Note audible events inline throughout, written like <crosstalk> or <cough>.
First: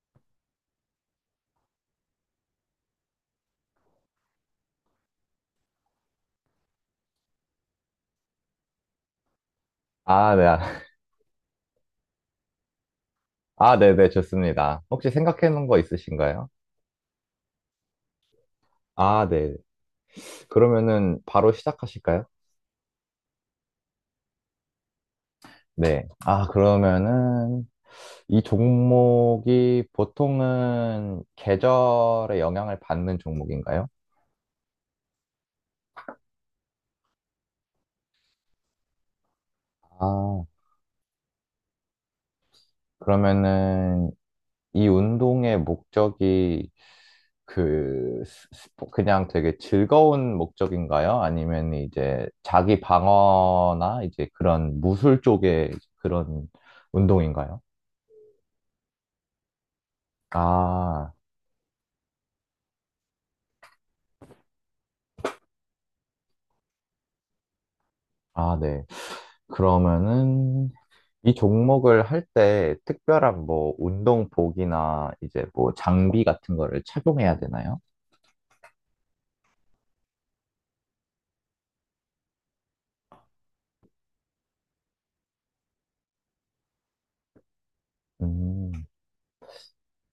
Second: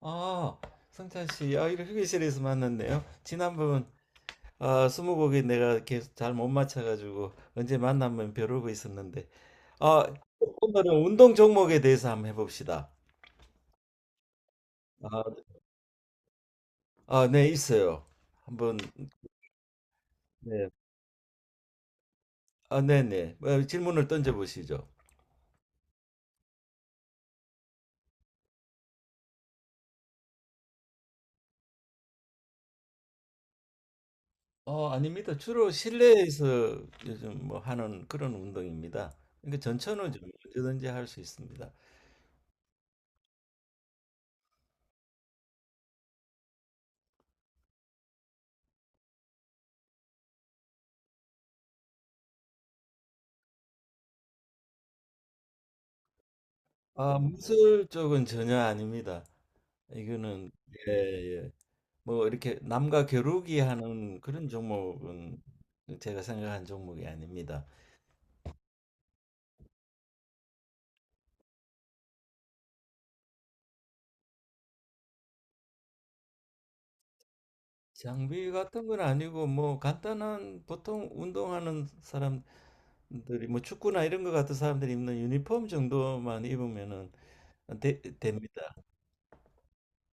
아, 성찬 씨, 이렇게 휴게실에서 만났네요. 지난번 스무고개 내가 계속 잘 못 맞춰가지고 언제 만나면 벼르고 있었는데, 아, 아, 네. 오늘은 운동 종목에 대해서 한번 해봅시다. 아, 네네, 좋습니다. 혹시 아, 생각해 놓은 거 있으신가요? 아, 네, 있어요. 한번, 아, 네. 네, 그러면은 바로 시작하실까요? 아, 네, 네, 질문을 던져보시죠. 네. 아, 그러면은 이 종목이 보통은 계절의 영향을 받는 종목인가요? 아닙니다. 주로 실내에서 요즘 뭐 하는 그런 운동입니다. 그러니까 전천후 좀 아, 언제든지 할 수 있습니다. 그러면은 이 운동의 목적이 그 그냥 되게 즐거운 목적인가요? 아니면 이제 자기 방어나 이제 그런 무술 쪽의 그런 아, 운동인가요? 무술 쪽은 전혀 아닙니다. 이거는 예, 아, 예. 뭐 이렇게 남과 겨루기 하는 그런 종목은 제가 생각한 종목이 아닙니다. 아, 네. 그러면은 이 종목을 할 때 특별한 뭐 운동복이나 이제 뭐 장비 같은 거를 착용해야 되나요? 장비 같은 건 아니고 뭐 간단한 보통 운동하는 사람들이 뭐 축구나 이런 거 같은 사람들이 입는 유니폼 정도만 입으면은 음, 됩니다.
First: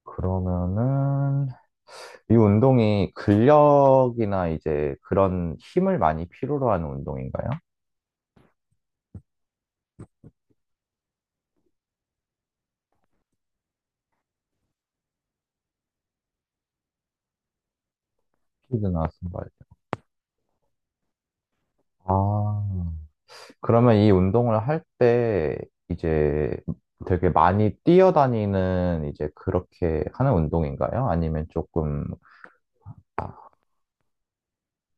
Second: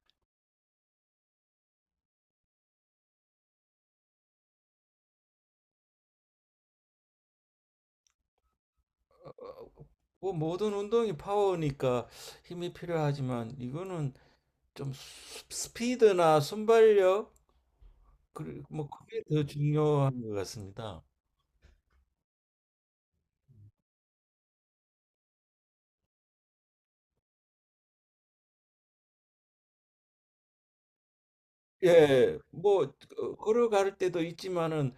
그러면은 이 운동이 근력이나 이제 그런 힘을 많이 필요로 하는 운동인가요? 어, 뭐 모든 운동이 파워니까 힘이 필요하지만 이거는 좀 스피드나 순발력 그리고 뭐 스피드나 그게 더 순발. 중요한 것 같습니다. 아, 그러면 이 운동을 할 때 이제 되게 많이 뛰어다니는 이제 그렇게 하는 운동인가요? 아니면 조금 예, 뭐 걸어갈 때도 있지만은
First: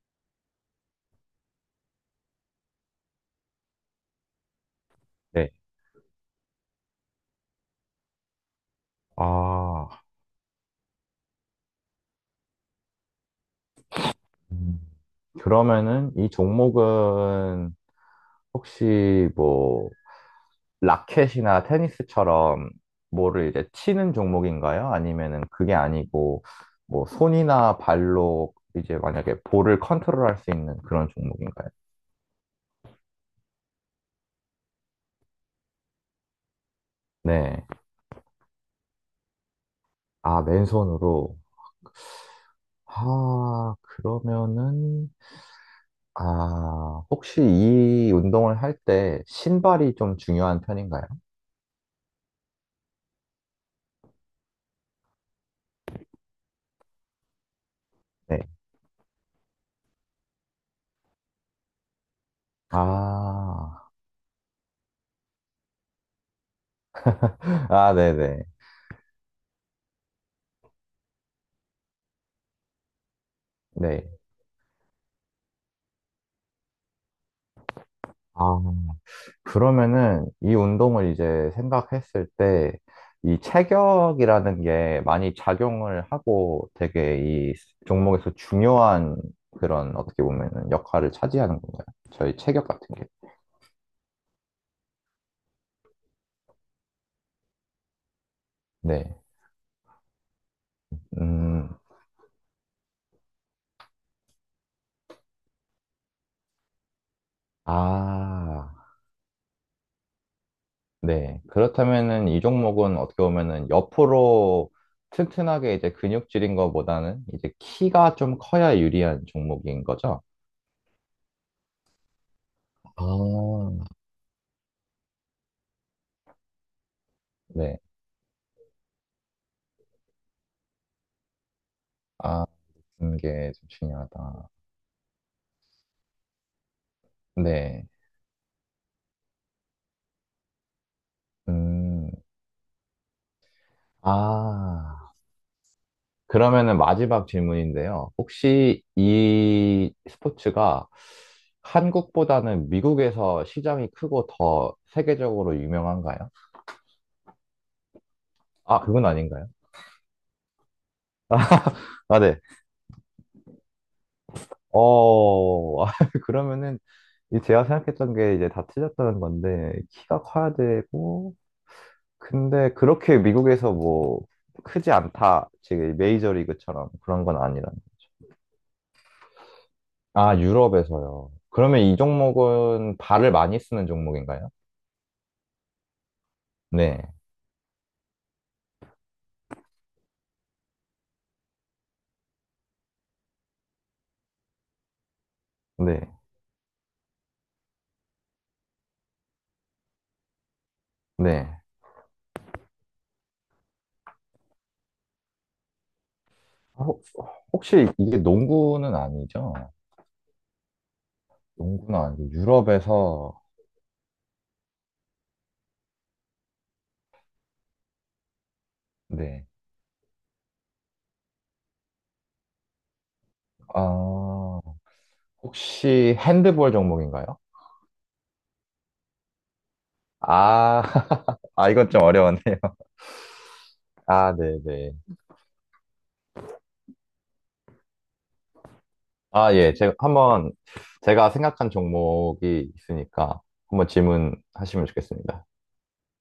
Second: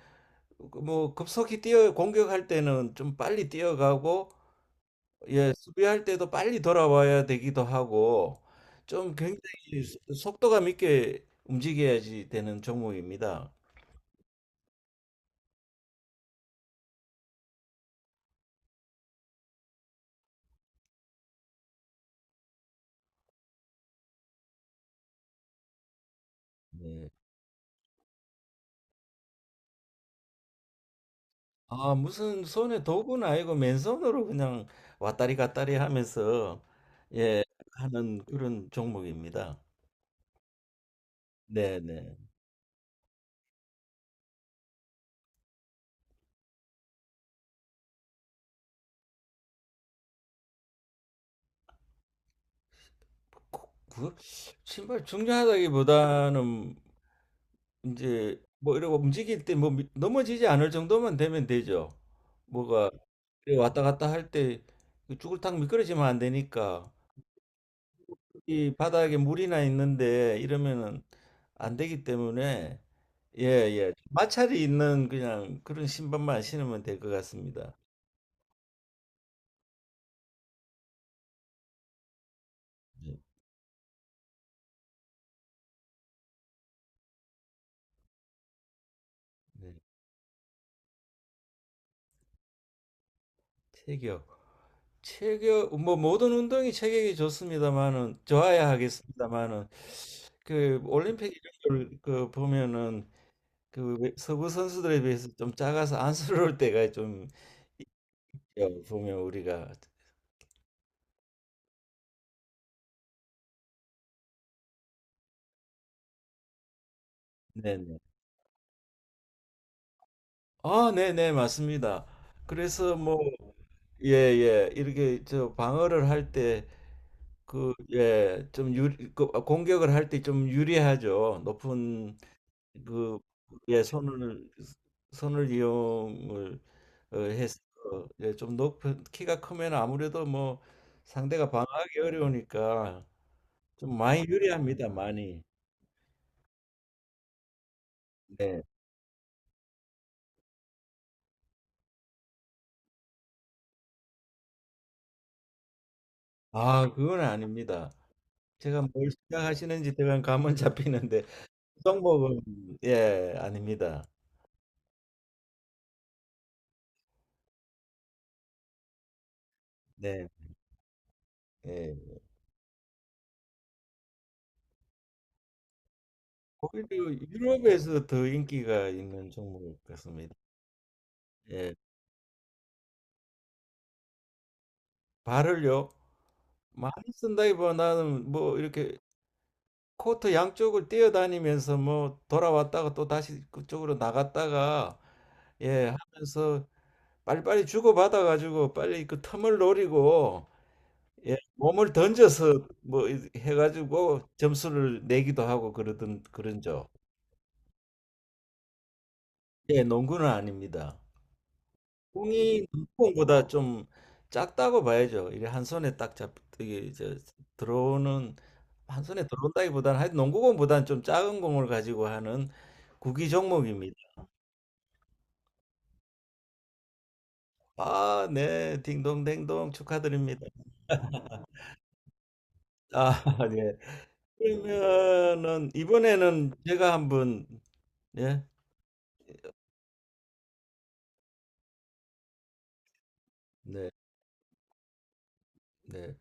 그뭐 급속히 뛰어 공격할 때는 좀 빨리 뛰어가고 네. 예, 수비할 때도 빨리 돌아와야 되기도 하고 좀 굉장히 아, 속도감 있게 움직여야지 되는 종목입니다. 음. 그러면은 이 종목은 혹시 뭐 라켓이나 테니스처럼 뭐를 이제 치는 종목인가요? 아니면은 그게 아니고 뭐 네. 손이나 발로 이제 만약에 볼을 컨트롤할 수 있는 그런 종목인가요? 아, 무슨 손에 도구는 아니고 맨손으로 그냥 왔다리 갔다리 하면서 예, 네. 하는 그런 종목입니다. 아, 맨손으로. 네, 네. 아, 그러면은 아, 혹시 이 운동을 할 때 신발이 좀 중요한 편인가요? 그, 그 신발 중요하다기보다는 네. 이제 뭐 이러고 움직일 때 뭐 넘어지지 않을 정도만 되면 되죠. 뭐가 이래 왔다 아, 갔다 할 때 쭈글탕 미끄러지면 안 되니까 아, 네네. 이 바닥에 물이나 있는데 이러면은 안 되기 때문에 예, 예. 네. 마찰이 있는 그냥 그런 신발만 신으면 될 것 같습니다. 아, 그러면은 이 운동을 이제 생각했을 때 네. 이 체격이라는 게 많이 작용을 하고 되게 이 종목에서 중요한 네. 그런 어떻게 보면은 역할을 차지하는 건가요? 저희 체격 같은 게. 체격. 체격 뭐 모든 운동이 체격이 좋습니다만은 좋아야 네. 하겠습니다만은 그 올림픽 음, 이런 걸그 보면은 그 서구 선수들에 비해서 좀 작아서 안쓰러울 때가 좀 아, 있어요, 보면 우리가 네. 그렇다면은 이 종목은 어떻게 보면은 옆으로 튼튼하게 이제 근육질인 것보다는 이제 네네 키가 좀 커야 유리한 종목인 거죠? 아 네네 맞습니다. 그래서 아, 뭐 예예 이렇게 저 방어를 할 때 그 예 좀 유리 그 공격을 할 때 좀 유리하죠. 높은 아, 듣는 그 게 좀 예 중요하다. 손을 이용을 해서 네. 예, 좀 높은 키가 크면 아무래도 뭐 상대가 방어하기 음, 어려우니까 좀 많이 유리합니다 아, 많이. 그러면은 마지막 질문인데요. 네. 혹시 이 스포츠가 한국보다는 미국에서 시장이 크고 더 세계적으로 유명한가요? 아, 그건 아닙니다. 아, 제가 그건 뭘 아닌가요? 생각하시는지 제가 감은 <laughs> 잡히는데 아, 네. 종목은 예, 아닙니다. 어, <laughs> 아, 그러면은 이 제가 생각했던 게 이제 다 틀렸다는 건데, 키가 네. 커야 되고, 예. 근데 그렇게 미국에서 뭐 크지 않다. 지금 메이저리그처럼 오히려 그런 건 아니라. 유럽에서 더 인기가 있는 종목 같습니다. 아, 유럽에서요. 예. 그러면 이 종목은 발을 많이 쓰는 종목인가요? 발을요. 많이 네, 쓴다기보다는 뭐 이렇게 코트 양쪽을 뛰어다니면서 뭐 돌아왔다가 또 다시 그쪽으로 나갔다가 예, 네, 하면서 빨리빨리 주고받아 가지고 빨리 그 틈을 노리고 예, 네. 몸을 던져서 뭐 해가지고 점수를 내기도 하고 그러던 그런 죠. 혹- 혹시 이게 농구는 아니죠? 예, 농구는 아닙니다. 농구는 아니고 공이 유럽에서, 눈공보다 좀 작다고 봐야죠. 이게 이제 들어오는 한 손에 네. 들어온다기보다는 하여튼 농구공보다는 좀 작은 공을 가지고 하는 구기 종목입니다. 아, 혹시 핸드볼 종목인가요? 아, 네, 딩동댕동 축하드립니다. 아, <laughs> 아, 이건 좀 어려웠네요. 아, <laughs> 예. 아, 네네. 그러면은 이번에는 제가 한번 예, 아, 예. 제가 한번, 제가 생각한 종목이 있으니까 한번 네, 질문하시면 좋겠습니다. 네.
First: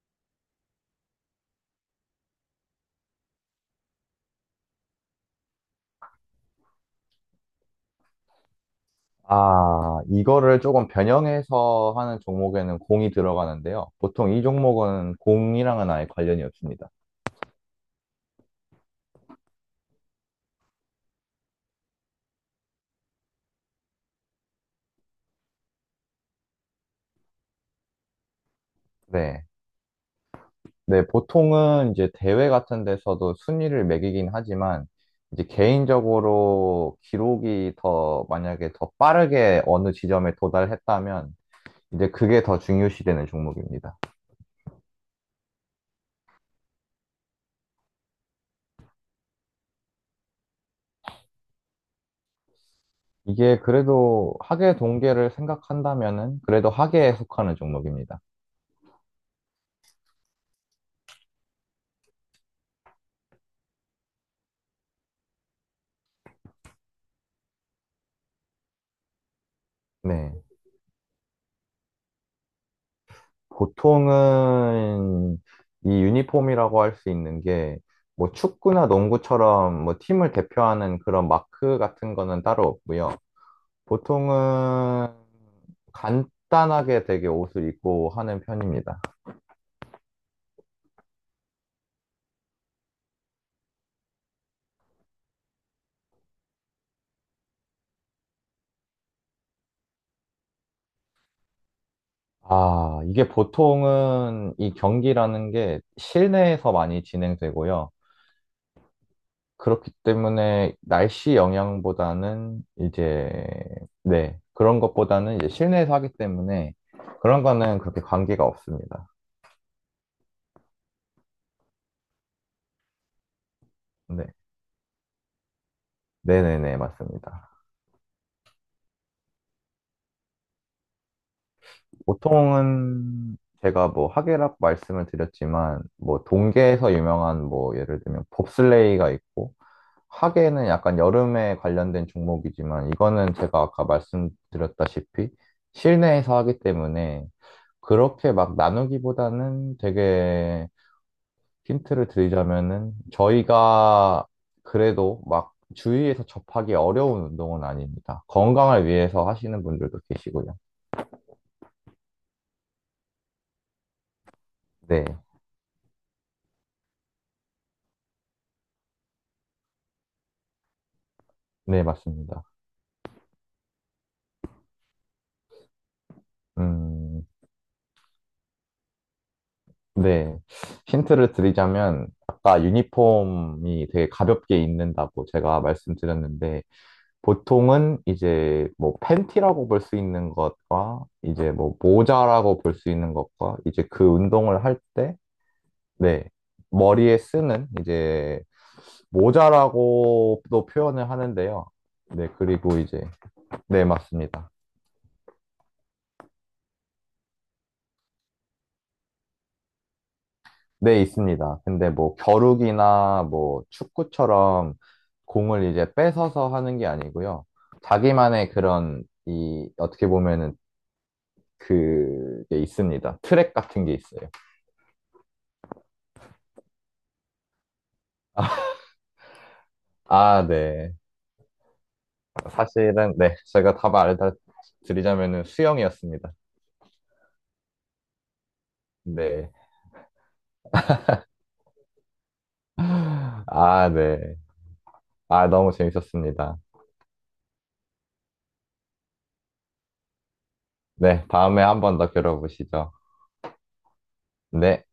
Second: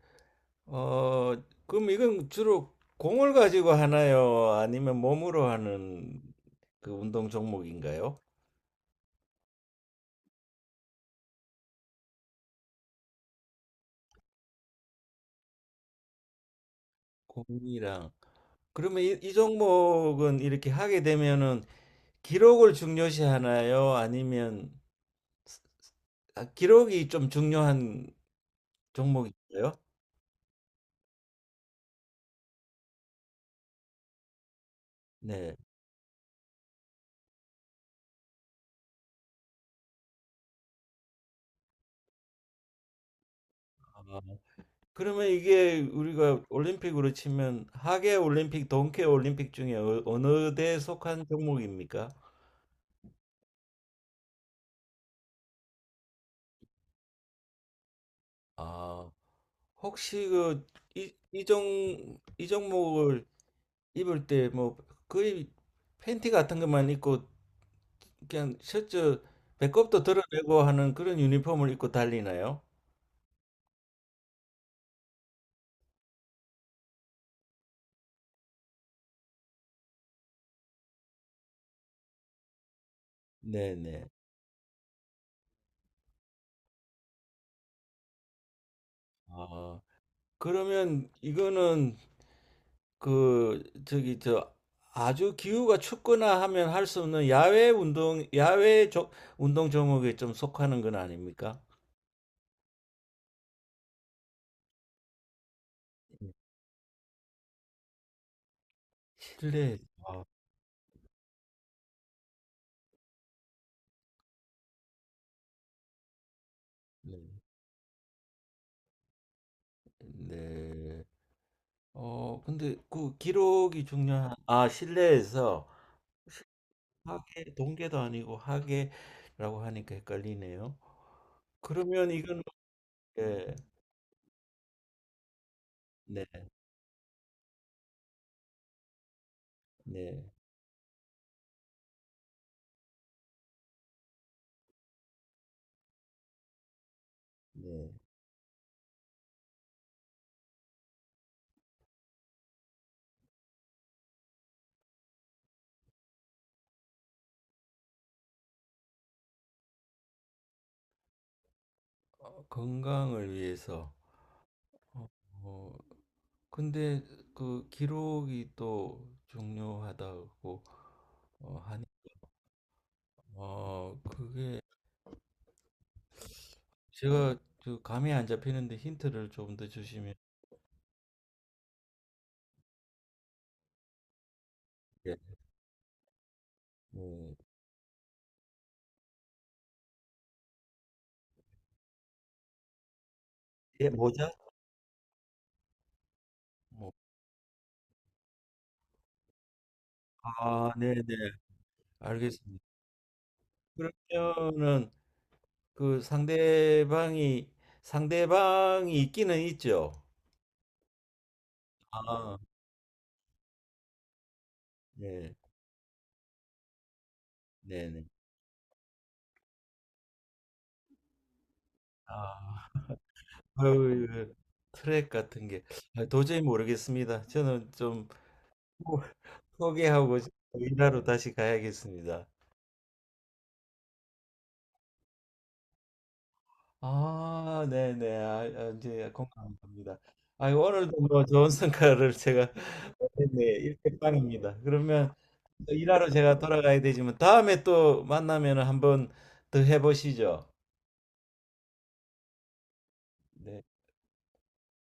어, 그럼 이건 주로 공을 가지고 하나요? 아니면 몸으로 하는 그 운동 종목인가요? 아, 이거를 조금 변형해서 하는 종목에는 공이 들어가는데요. 보통 이 종목은 공이랑은 아예 관련이 없습니다. 공이랑. 그러면 이 종목은 이렇게 하게 되면은 기록을 중요시 하나요? 아니면 아, 기록이 좀 중요한 네. 종목인가요? 네, 보통은 이제 대회 같은 데서도 순위를 매기긴 하지만, 이제 네. 개인적으로 기록이 더, 만약에 더 빠르게 어느 지점에 도달했다면, 이제 그게 더 중요시되는 종목입니다. 아, 그러면 이게 우리가 올림픽으로 치면 하계 올림픽, 동계 올림픽 중에 어느 대에 속한 종목입니까? 이게 그래도 학예 동계를 생각한다면은, 그래도 학예에 속하는 종목입니다. 아, 혹시 그 이, 이종 이종목을 입을 때 뭐 거의 팬티 같은 것만 입고 그냥 셔츠 배꼽도 네. 드러내고 하는 그런 유니폼을 입고 달리나요? 보통은 이 유니폼이라고 할 수 있는 게 뭐 축구나 농구처럼 뭐 팀을 대표하는 그런 마크 같은 거는 따로 없고요. 네네. 보통은 간단하게 되게 옷을 입고 하는 편입니다. 아, 그러면 이거는 그 저기 저 아주 기후가 춥거나 하면 할 수 없는 야외 조, 운동 종목에 좀 속하는 건 아닙니까? 아, 이게 보통은 이 경기라는 게 실내에서 많이 진행되고요. 실내. 그렇기 아, 때문에 날씨 영향보다는 이제, 네, 그런 것보다는 이제 실내에서 하기 때문에 네. 그런 거는 그렇게 관계가 없습니다. 네. 근데 그 기록이 중요한, 네. 아, 실내에서 네네네, 맞습니다. 하계, 동계도 아니고 하계라고 하니까 헷갈리네요. 그러면 이건, 보통은 네, 제가 뭐 하계라고 말씀을 드렸지만, 뭐 네, 동계에서 유명한 뭐 예를 들면 봅슬레이가 있고, 네, 하계는 약간 여름에 관련된 종목이지만, 이거는 제가 아까 말씀드렸다시피 실내에서 하기 때문에 네. 그렇게 막 나누기보다는 되게 힌트를 드리자면은 저희가 그래도 막 주위에서 접하기 어려운 운동은 아닙니다. 건강을 위해서 하시는 분들도 계시고요. 어, 건강을 위해서. 네, 어, 어, 근데 그 기록이 또 중요하다고 네, 하니, 맞습니다. 그게 음, 제가 그 감이 안 잡히는데 힌트를 좀 더 주시면, 네. 힌트를 드리자면 아까 유니폼이 되게 가볍게 예, 입는다고 제가 말씀드렸는데 네. 보통은 이제 뭐 팬티라고 볼 수 있는 것과 이제 뭐 모자라고 볼 수 있는 것과 이제 예, 그 모자? 운동을 할 때, 네. 뭐, 머리에 쓰는 이제 모자라고도 아, 네네. 표현을 하는데요. 네, 알겠습니다. 그리고 이제, 네, 맞습니다. 그러면은 그 상대방이 있기는 있죠. 네, 있습니다. 근데 뭐 아, 겨루기나 뭐 축구처럼 네, 공을 이제 뺏어서 하는 게 아니고요. 네, 네. 자기만의 그런 이 어떻게 보면은 그게 아, 있습니다. 트랙 같은 게 아유, 있어요. 그 트랙 같은 게 아, 도저히 모르겠습니다. 저는 좀 <laughs> 포- 포기하고 아, 네. 일하러 다시 가야겠습니다. 사실은 네, 제가 답 알려드리자면은 수영이었습니다. 아, 네네. 아, 이제 네. 공감합니다. 아, 오늘도 뭐 좋은 성과를 제가 <laughs> 네, <laughs> 아, 네. 일대빵입니다. 그러면 아, 너무 또 일하러 제가 재밌었습니다. 돌아가야 되지만 다음에 또 만나면 한번 더 해보시죠. 네, 다음에 한 번 더 겨뤄보시죠. 네. 네.